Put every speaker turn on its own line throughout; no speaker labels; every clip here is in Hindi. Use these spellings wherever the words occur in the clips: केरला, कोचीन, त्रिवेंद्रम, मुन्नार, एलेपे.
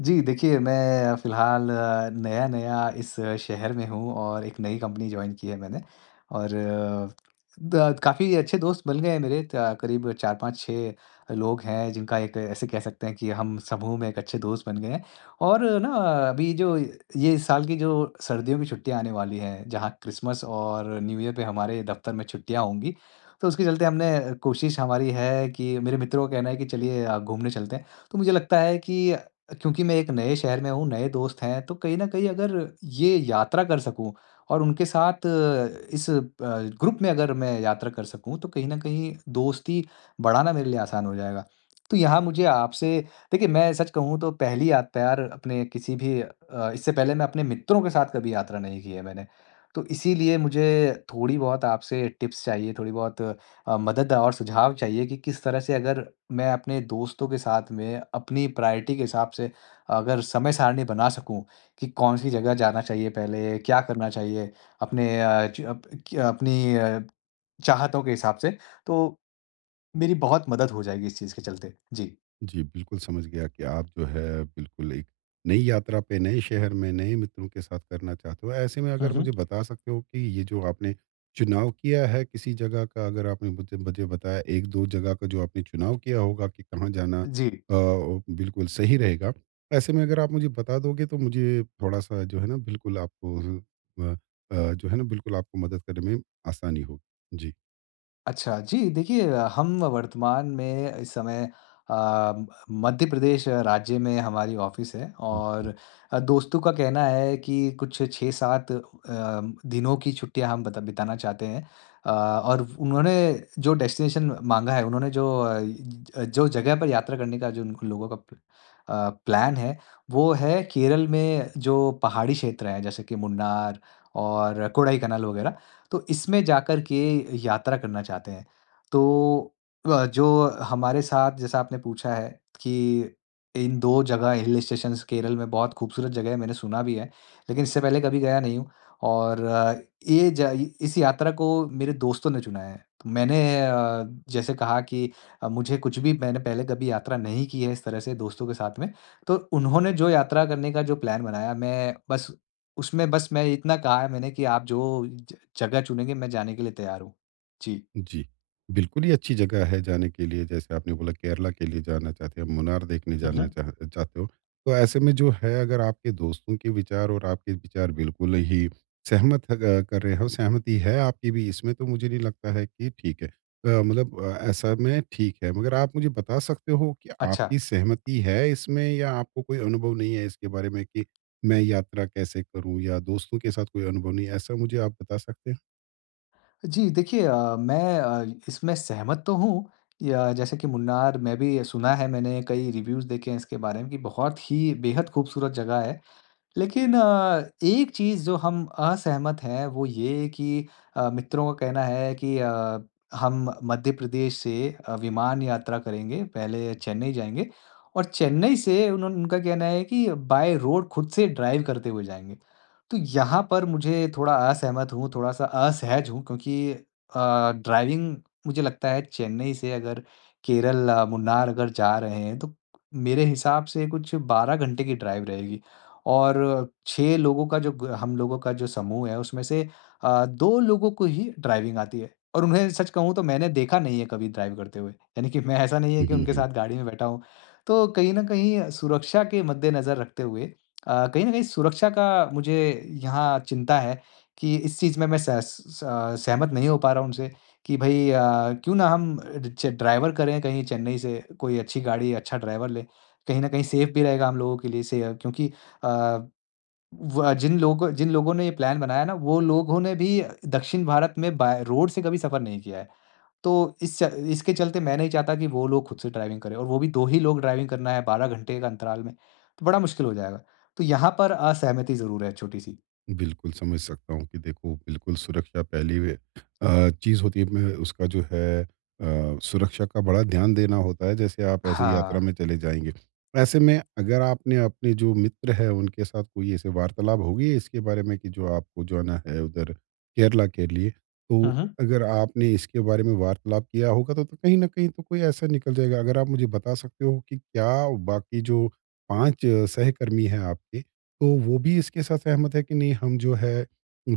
जी, देखिए मैं फ़िलहाल नया-नया इस शहर में हूँ और एक नई कंपनी जॉइन की है मैंने और द काफ़ी अच्छे दोस्त बन गए हैं मेरे त करीब 4-5-6 लोग हैं जिनका एक ऐसे कह सकते हैं कि हम समूह में एक अच्छे दोस्त बन गए हैं। और ना अभी जो ये इस साल की जो सर्दियों की छुट्टियाँ आने वाली हैं, जहाँ क्रिसमस और न्यू ईयर पे हमारे दफ़्तर में छुट्टियाँ होंगी, तो उसके चलते हमने कोशिश हमारी है कि मेरे मित्रों का कहना है कि चलिए घूमने चलते हैं। तो मुझे लगता है कि क्योंकि मैं एक नए शहर में हूँ, नए दोस्त हैं, तो कहीं न कहीं अगर ये यात्रा कर सकूँ और उनके साथ इस ग्रुप में अगर मैं यात्रा कर सकूँ, तो कहीं न कहीं दोस्ती बढ़ाना मेरे लिए आसान हो जाएगा। तो यहाँ मुझे आपसे देखिए, मैं सच कहूँ तो पहली यात तैयार अपने किसी भी अ, इससे पहले मैं अपने मित्रों के साथ कभी यात्रा नहीं की है मैंने। तो इसीलिए मुझे थोड़ी-बहुत आपसे टिप्स चाहिए, थोड़ी-बहुत मदद और सुझाव चाहिए कि किस तरह से अगर मैं अपने दोस्तों के साथ में अपनी प्रायोरिटी के हिसाब से अगर समय सारणी बना सकूं कि कौन सी जगह जाना चाहिए पहले, क्या करना चाहिए अपने अ, च अप क अपनी अ, चाहतों के हिसाब से, तो मेरी बहुत मदद हो जाएगी इस चीज़ के चलते। जी।
जी, बिल्कुल समझ गया कि आप जो है बिल्कुल एक नई यात्रा पे, नए शहर में, नए मित्रों के साथ करना चाहते हो। ऐसे में
हुँ,
अगर
हुँ।
मुझे बता सकते हो कि ये जो आपने चुनाव किया है किसी जगह का, अगर आपने मुझे मुझे बताया 1-2 जगह का जो आपने चुनाव किया होगा कि कहाँ जाना,
जी।
बिल्कुल सही रहेगा। ऐसे में अगर आप मुझे बता दोगे तो मुझे थोड़ा-सा जो है ना बिल्कुल आपको जो है ना बिल्कुल आपको मदद करने में आसानी होगी।
अच्छा, जी देखिए हम वर्तमान में इस समय अ, मध्य प्रदेश राज्य में हमारी ऑफ़िस है
जी।
और दोस्तों का कहना है कि कुछ 6-7 दिनों की छुट्टियाँ हम बता बिताना चाहते हैं। और उन्होंने जो डेस्टिनेशन माँगा है, उन्होंने जो अ, ज जो जगह पर यात्रा करने का जो उन उन लोगों का प्लान है, वो है केरल में जो पहाड़ी क्षेत्र हैं, जैसे कि मुन्नार और कोडाईकनाल वगैरह। तो इसमें जाकर के यात्रा करना चाहते हैं। तो अ, जो हमारे साथ जैसा आपने पूछा है कि इन 2 जगह हिल स्टेशंस केरल में बहुत खूबसूरत जगह है, मैंने सुना भी है, लेकिन इससे पहले कभी गया नहीं हूँ और अ, ये ज इस यात्रा को मेरे दोस्तों ने चुना है। तो मैंने अ, जैसे कहा कि मुझे कुछ भी मैंने पहले कभी यात्रा नहीं की है इस तरह से दोस्तों के साथ में, तो उन्होंने जो यात्रा करने का जो प्लान बनाया, मैं बस उसमें बस मैं इतना कहा है मैंने कि आप जो ज जगह चुनेंगे, मैं जाने के लिए तैयार हूँ। जी।
जी। बिल्कुल ही अच्छी जगह है जाने के लिए, जैसे आपने बोला केरला के लिए जाना चाहते हैं, मुन्नार देखने
हुँ,
जाना
हुँ।
चाहते हो। तो ऐसे में जो है अगर आपके दोस्तों के विचार और आपके विचार बिल्कुल ही सहमत ह ग कर रहे हो, सहमति है आपकी भी इसमें, तो मुझे नहीं लगता है कि ठीक है। मतलब ऐसा में ठीक है। मगर आप मुझे बता सकते हो कि
अच्छा।
आपकी सहमति है इसमें, या आपको कोई अनुभव नहीं है इसके बारे में कि मैं यात्रा कैसे करूँ, या दोस्तों के साथ कोई अनुभव नहीं है? ऐसा मुझे आप बता सकते हैं?
जी, देखिए मैं इसमें सहमत तो हूँ या जैसे कि मुन्नार मैं भी सुना है मैंने कई रिव्यूज़ देखे हैं इसके बारे में कि बहुत ही बेहद खूबसूरत जगह है। लेकिन एक चीज़ जो हम असहमत हैं वो ये कि मित्रों का कहना है कि हम मध्य प्रदेश से विमान यात्रा करेंगे, पहले चेन्नई जाएँगे और चेन्नई से उन्होंने उनका कहना है कि बाय रोड खुद से ड्राइव करते हुए जाएँगे। तो यहाँ पर मुझे थोड़ा असहमत हूँ, थोड़ा-सा असहज हूँ क्योंकि ड्राइविंग मुझे लगता है चेन्नई से अगर केरल, मुन्नार अगर जा रहे हैं तो मेरे हिसाब से कुछ 12 घंटे की ड्राइव रहेगी। और 6 लोगों का जो ग हम लोगों का जो समूह है, उसमें से 2 लोगों को ही ड्राइविंग आती है और उन्हें सच कहूँ तो मैंने देखा नहीं है कभी ड्राइव करते हुए। यानी कि मैं ऐसा नहीं है
हुँ,
कि
हुँ,
उनके
हुँ।
साथ गाड़ी में बैठा हूँ। तो कहीं न कहीं सुरक्षा के मद्देनज़र रखते हुए कहीं न कहीं सुरक्षा का मुझे यहाँ चिंता है कि इस चीज़ में मैं सहमत नहीं हो पा रहा हूँ उनसे कि भई क्यों ना हम च ड्राइवर करें कहीं चेन्नई से कोई अच्छी गाड़ी, अच्छा ड्राइवर लें। कहीं न कहीं सेफ़ भी रहेगा हम लोगों के लिए से क्योंकि अ, व जिन लोगों ने ये प्लान बनाया ना, वो लोगों ने भी दक्षिण भारत में बाय रोड से कभी सफ़र नहीं किया है। तो इस च इसके चलते मैं नहीं चाहता कि वो लोग खुद से ड्राइविंग करें और वो भी 2 ही लोग ड्राइविंग करना है 12 घंटे का अंतराल में, तो बड़ा मुश्किल हो जाएगा। तो यहाँ पर असहमति ज़रूर है छोटी-सी।
बिल्कुल, समझ सकता हूँ कि देखो बिल्कुल सुरक्षा पहली चीज़ होती है, मैं उसका जो है, सुरक्षा का बड़ा ध्यान देना होता है जैसे आप ऐसे
हाँ।
यात्रा में चले जाएँगे। ऐसे में अगर आपने अपने जो मित्र है उनके साथ कोई ऐसे वार्तालाप होगी इसके बारे में कि जो आपको जाना है उधर केरला के लिए, तो
हुँ, हुँ।
अगर आपने इसके बारे में वार्तालाप किया होगा तो कहीं न कहीं तो कोई ऐसा निकल जाएगा। अगर आप मुझे बता सकते हो कि क्या बाकी जो 5 सहकर्मी हैं आपके, तो वो भी इसके साथ सहमत है कि नहीं, हम जो है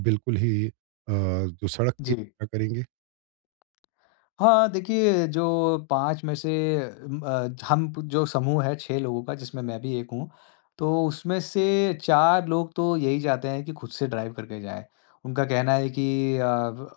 बिल्कुल ही जो सड़क की
जी।
यात्रा करेंगे।
हाँ, देखिए जो 5 में से जो समूह है 6 लोगों का जिसमें मैं भी एक हूँ, तो उसमें से 4 लोग तो यही चाहते हैं कि खुद से ड्राइव करके जाएँ। उनका कहना है कि अ, व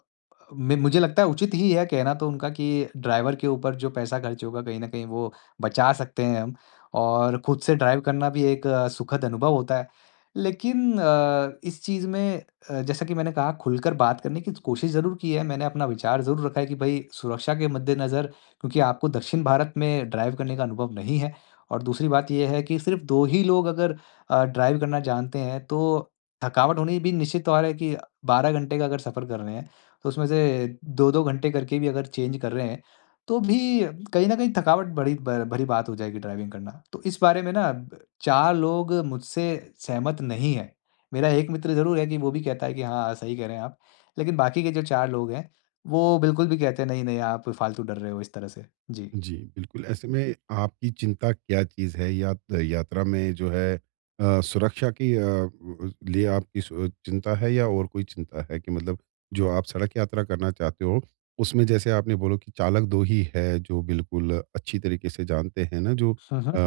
मे मुझे लगता है उचित ही है कहना तो उनका कि ड्राइवर के ऊपर जो पैसा खर्च होगा कहीं न कहीं वो बचा सकते हैं हम और खुद से ड्राइव करना भी एक सुखद अनुभव होता है। लेकिन इस चीज़ में जैसा कि मैंने कहा खुलकर बात करने की कोशिश ज़रूर की है, मैंने अपना विचार ज़रूर रखा है कि भई सुरक्षा के मद्देनज़र क्योंकि आपको दक्षिण भारत में ड्राइव करने का अनुभव नहीं है और दूसरी बात ये है कि सिर्फ़ 2 ही लोग अगर ड्राइव करना जानते हैं, तो थकावट होनी भी निश्चित तौर है कि 12 घंटे का अगर सफ़र कर रहे हैं, तो उसमें से 2-2 घंटे करके भी अगर चेंज कर रहे हैं, तो भी कहीं न कहीं थकावट बड़ी ब भरी बात हो जाएगी ड्राइविंग करना। तो इस बारे में ना ब 4 लोग मुझसे सहमत नहीं हैं। मेरा एक मित्र ज़रूर है कि वो भी कहता है कि हाँ, सही कह रहे हैं आप। लेकिन बाकी के जो 4 लोग हैं, वो बिल्कुल भी कहते नहीं, नहीं आप फ़ालतू डर रहे हो इस तरह से। जी।
जी, बिल्कुल, ऐसे में आपकी चिंता क्या चीज़ है? यात्रा में जो है, सुरक्षा की अ, उ लिए आपकी सु चिंता है, या और कोई चिंता है? कि मतलब जो आप सड़क यात्रा करना चाहते हो, उसमें जैसे आपने बोलो कि चालक 2 ही है, जो बिल्कुल अच्छी तरीके से जानते हैं ना, जो
हुँ, हुँ।
अ,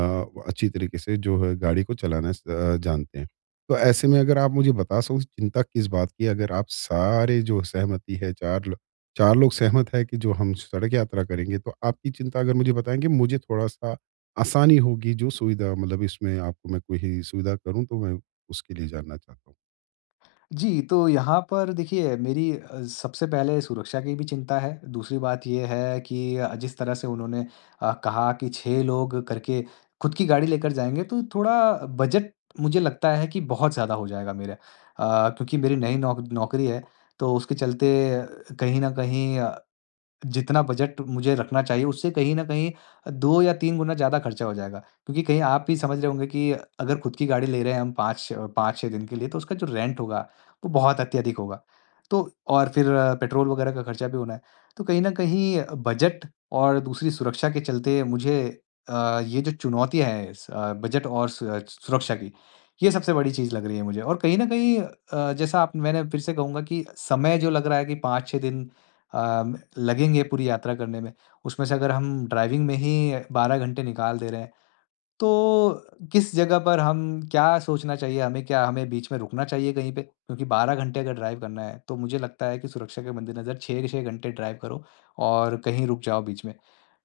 अच्छी तरीके से जो है गाड़ी को चलाना जानते हैं। तो ऐसे में अगर आप मुझे बता सको चिंता किस बात की है? अगर आप सारे जो सहमति है, 4 चार लोग सहमत है कि जो हम सड़क यात्रा करेंगे, तो आपकी चिंता अगर मुझे बताएँगे, मुझे थोड़ा-सा आसानी होगी, जो सुविधा मतलब इसमें आपको मैं कोई ही सुविधा करूँ, तो मैं उसके लिए जानना चाहता हूँ?
जी, तो यहाँ पर देखिए मेरी सबसे पहले सुरक्षा की भी चिंता है। दूसरी बात ये है कि जिस तरह से उन्होंने कहा कि 6 लोग करके खुद की गाड़ी लेकर जाएँगे तो थोड़ा बजट मुझे लगता है कि बहुत ज़्यादा हो जाएगा मेरा। क्योंकि मेरी नई नौकरी है, तो उसके चलते अ, कहीं न कहीं जितना बजट मुझे रखना चाहिए उससे कहीं न कहीं 2 या 3 गुना ज़्यादा खर्चा हो जाएगा। क्योंकि कहीं आप भी समझ रहे होंगे कि अगर खुद की गाड़ी ले रहे हैं हम 5 5-6 दिन के लिए तो उसका जो रेंट होगा वो बहुत अत्यधिक होगा। तो और फिर पेट्रोल वगैरह का खर्चा भी होना है। तो कहीं न कहीं बजट और दूसरी सुरक्षा के चलते मुझे ये जो चुनौतियाँ हैं इस बजट और सुरक्षा की, ये सबसे बड़ी चीज़ लग रही है मुझे। और कहीं न कहीं जैसा आप मैंने फिर से कहूँगा कि समय जो लग रहा है कि 5-6 दिन लगेंगे पूरी यात्रा करने में, उसमें से अगर हम ड्राइविंग में ही 12 घंटे निकाल दे रहे हैं, तो किस जगह पर हम क्या सोचना चाहिए हमें? क्या हमें बीच में रुकना चाहिए कहीं पे? क्योंकि 12 घंटे अगर ड्राइव करना है, तो मुझे लगता है कि सुरक्षा के मद्देनज़र 6-6 घंटे ड्राइव करो और कहीं रुक जाओ बीच में।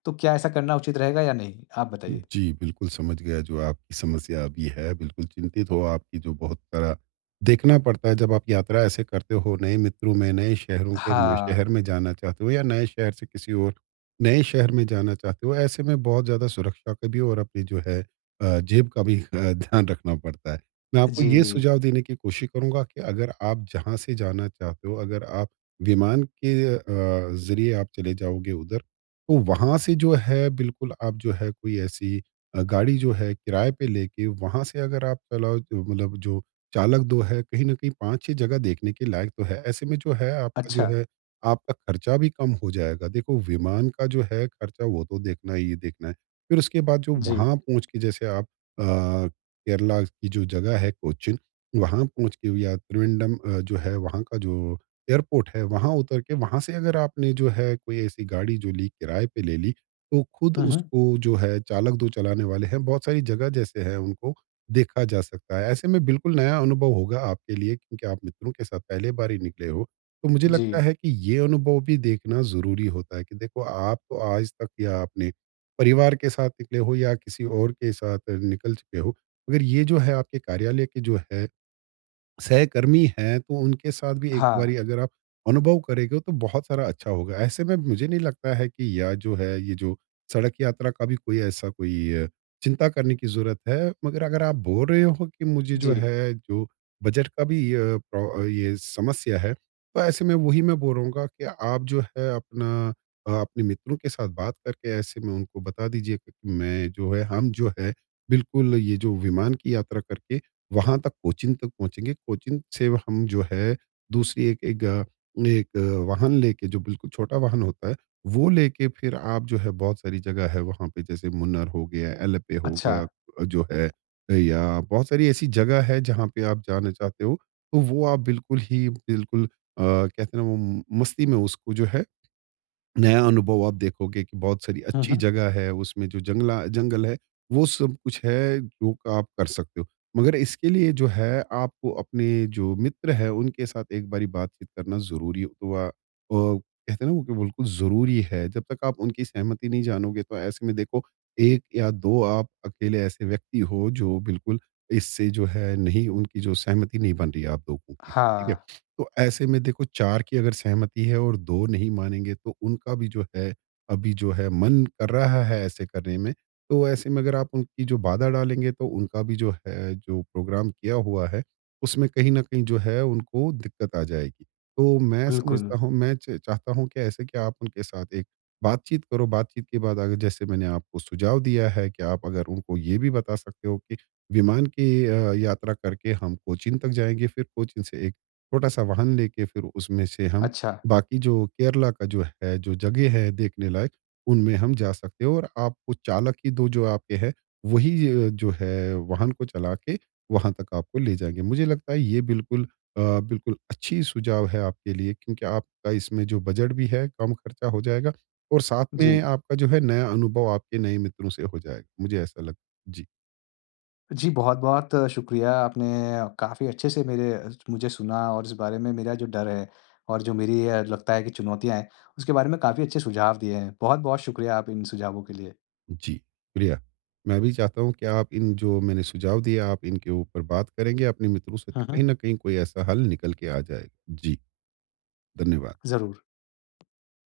तो क्या ऐसा करना उचित रहेगा या नहीं? आप बताइए।
जी, बिल्कुल समझ गया जो आपकी समस्या अभी है, बिल्कुल चिंतित हो। आपकी जो बहुत सारा देखना पड़ता है जब आप यात्रा ऐसे करते हो, नए मित्रों में, नए शहरों के में
हाँ,
शहर में जाना चाहते हो, या नए शहर से किसी और नए शहर में जाना चाहते हो, ऐसे में बहुत ज़्यादा सुरक्षा का भी और अपनी जो है, जेब का भी, ध्यान रखना पड़ता है। मैं आपको
जी।
ये सुझाव देने की कोशिश करूँगा कि अगर आप जहाँ से जाना चाहते हो, अगर आप विमान के ज़रिए आप चले जाओगे उधर, तो वहाँ से जो है बिल्कुल आप जो है कोई ऐसी गाड़ी जो है किराए पे लेके, वहाँ से अगर आप चलाओ, तो मतलब जो चालक दो है कहीं न कहीं 5-6 जगह देखने के लायक तो है। ऐसे में जो
अच्छा,
है आपका खर्चा भी कम हो जाएगा। देखो विमान का जो है खर्चा वो तो देखना ही देखना है। फिर उसके बाद जो
जी।
वहाँ पहुँच के जैसे आप, अ, केरला की जो जगह है कोचीन, वहाँ पहुँच के, या त्रिवेंद्रम, जो है वहाँ का जो एयरपोर्ट है, वहाँ उतर के वहाँ से अगर आपने जो है कोई ऐसी गाड़ी जो ली किराए पे ले ली, तो खुद
हुँ, हुँ।
उसको जो है चालक दो चलाने वाले हैं, बहुत सारी जगह जैसे है उनको देखा जा सकता है। ऐसे में बिल्कुल नया अनुभव होगा आपके लिए, क्योंकि आप मित्रों के साथ पहले बार ही निकले हो। तो मुझे
जी।
लगता है कि ये अनुभव भी देखना ज़रूरी होता है कि देखो आप तो आज तक या अपने परिवार के साथ निकले हो, या किसी और के साथ निकल चुके हो, मगर ये जो है आपके कार्यालय के जो है सहकर्मी हैं, तो उनके साथ भी एक
हाँ,
बारी अगर आप अनुभव करेंगे, तो बहुत सारा अच्छा होगा। ऐसे में मुझे नहीं लगता है कि या जो है ये जो सड़क यात्रा का भी कोई ऐसा कोई चिंता करने की ज़रूरत है। मगर अगर आप बोल रहे हो कि मुझे जो
जी।
है जो बजट का भी, अ, प्रो ये समस्या है, तो ऐसे में वही मैं बोलूँगा कि आप जो है अपने मित्रों के साथ बात करके, ऐसे में उनको बता दीजिए कि मैं जो है हम जो है बिल्कुल ये जो विमान की यात्रा करके वहाँ तक कोचीन तक पहुँचेंगे, कोचीन से हम जो है दूसरी एक एक अ, वाहन लेके, जो बिल्कुल छोटा वाहन होता है, वो लेके फिर आप जो है बहुत सारी जगह है वहाँ पे, जैसे मुन्नार हो गया, एलेपे हो
अच्छा।
गया, जो है या बहुत सारी ऐसी जगह है जहाँ पे आप जाना चाहते हो, तो वो आप बिल्कुल ही बिल्कुल कहते हैं ना वो, मस्ती में उसको जो है नया अनुभव आप देखोगे कि बहुत सारी
हुँ,
अच्छी
हुँ।
जगह है, उसमें जो जंगल है, वो सब कुछ है जो आप कर सकते हो। मगर इसके लिए जो है आपको अपने जो मित्र हैं उनके साथ एक बारी बातचीत करना ज़रूरी हुआ, कहते हैं ना वो कि बिल्कुल ज़रूरी है। जब तक आप उनकी सहमति नहीं जानोगे, तो ऐसे में देखो 1 या 2 आप अकेले ऐसे व्यक्ति हो जो बिल्कुल इससे जो है नहीं, उनकी जो सहमति नहीं बन रही है आप लोगों की। ठीक
हाँ,
है? तो ऐसे में देखो 4 की अगर सहमति है और 2 नहीं मानेंगे, तो उनका भी जो है अभी जो है मन कर रहा है ऐसे करने में। तो ऐसे में अगर आप उनकी जो बाधा डालेंगे, तो उनका भी जो है जो प्रोग्राम किया हुआ है, उसमें कहीं न कहीं जो है उनको दिक्कत आ जाएगी। तो मैं
बिल्कुल।
समझता हूँ, मैं च चाहता हूँ कि ऐसे कि आप उनके साथ एक बातचीत करो। बातचीत के बाद अगर जैसे मैंने आपको सुझाव दिया है कि आप अगर उनको ये भी बता सकते हो कि विमान की यात्रा करके हम कोचीन तक जाएँगे, फिर कोचीन से एक छोटा सा वाहन लेके, फिर उसमें से हम
अच्छा,
बाकी जो केरला का जो है जो जगह है देखने लायक, उनमें हम जा सकते हैं, और आपको चालक ही दो जो आपके है, वही जो है वाहन को चला के वहाँ तक आपको ले जाएंगे। मुझे लगता है ये बिल्कुल अच्छी सुझाव है आपके लिए, क्योंकि आपका इसमें जो बजट भी है कम खर्चा हो जाएगा, और साथ
जी।
में आपका जो है नया अनुभव आपके नए मित्रों से हो जाएगा। मुझे ऐसा लग। जी।
जी, बहुत-बहुत शुक्रिया। आपने काफ़ी अच्छे से मेरे मुझे सुना और इस बारे में मेरा जो डर है और जो मेरी लगता है कि चुनौतियाँ हैं, उसके बारे में काफ़ी अच्छे सुझाव दिए हैं। बहुत-बहुत शुक्रिया आप इन सुझावों के लिए।
जी, शुक्रिया। मैं भी चाहता हूँ कि आप इन जो मैंने सुझाव दिए, आप इनके ऊपर बात करेंगे अपने मित्रों से, तो
हुँ,
कहीं
हुँ।
न कहीं कोई ऐसा हल निकल के आ जाएगा। जी, धन्यवाद।
ज़रूर।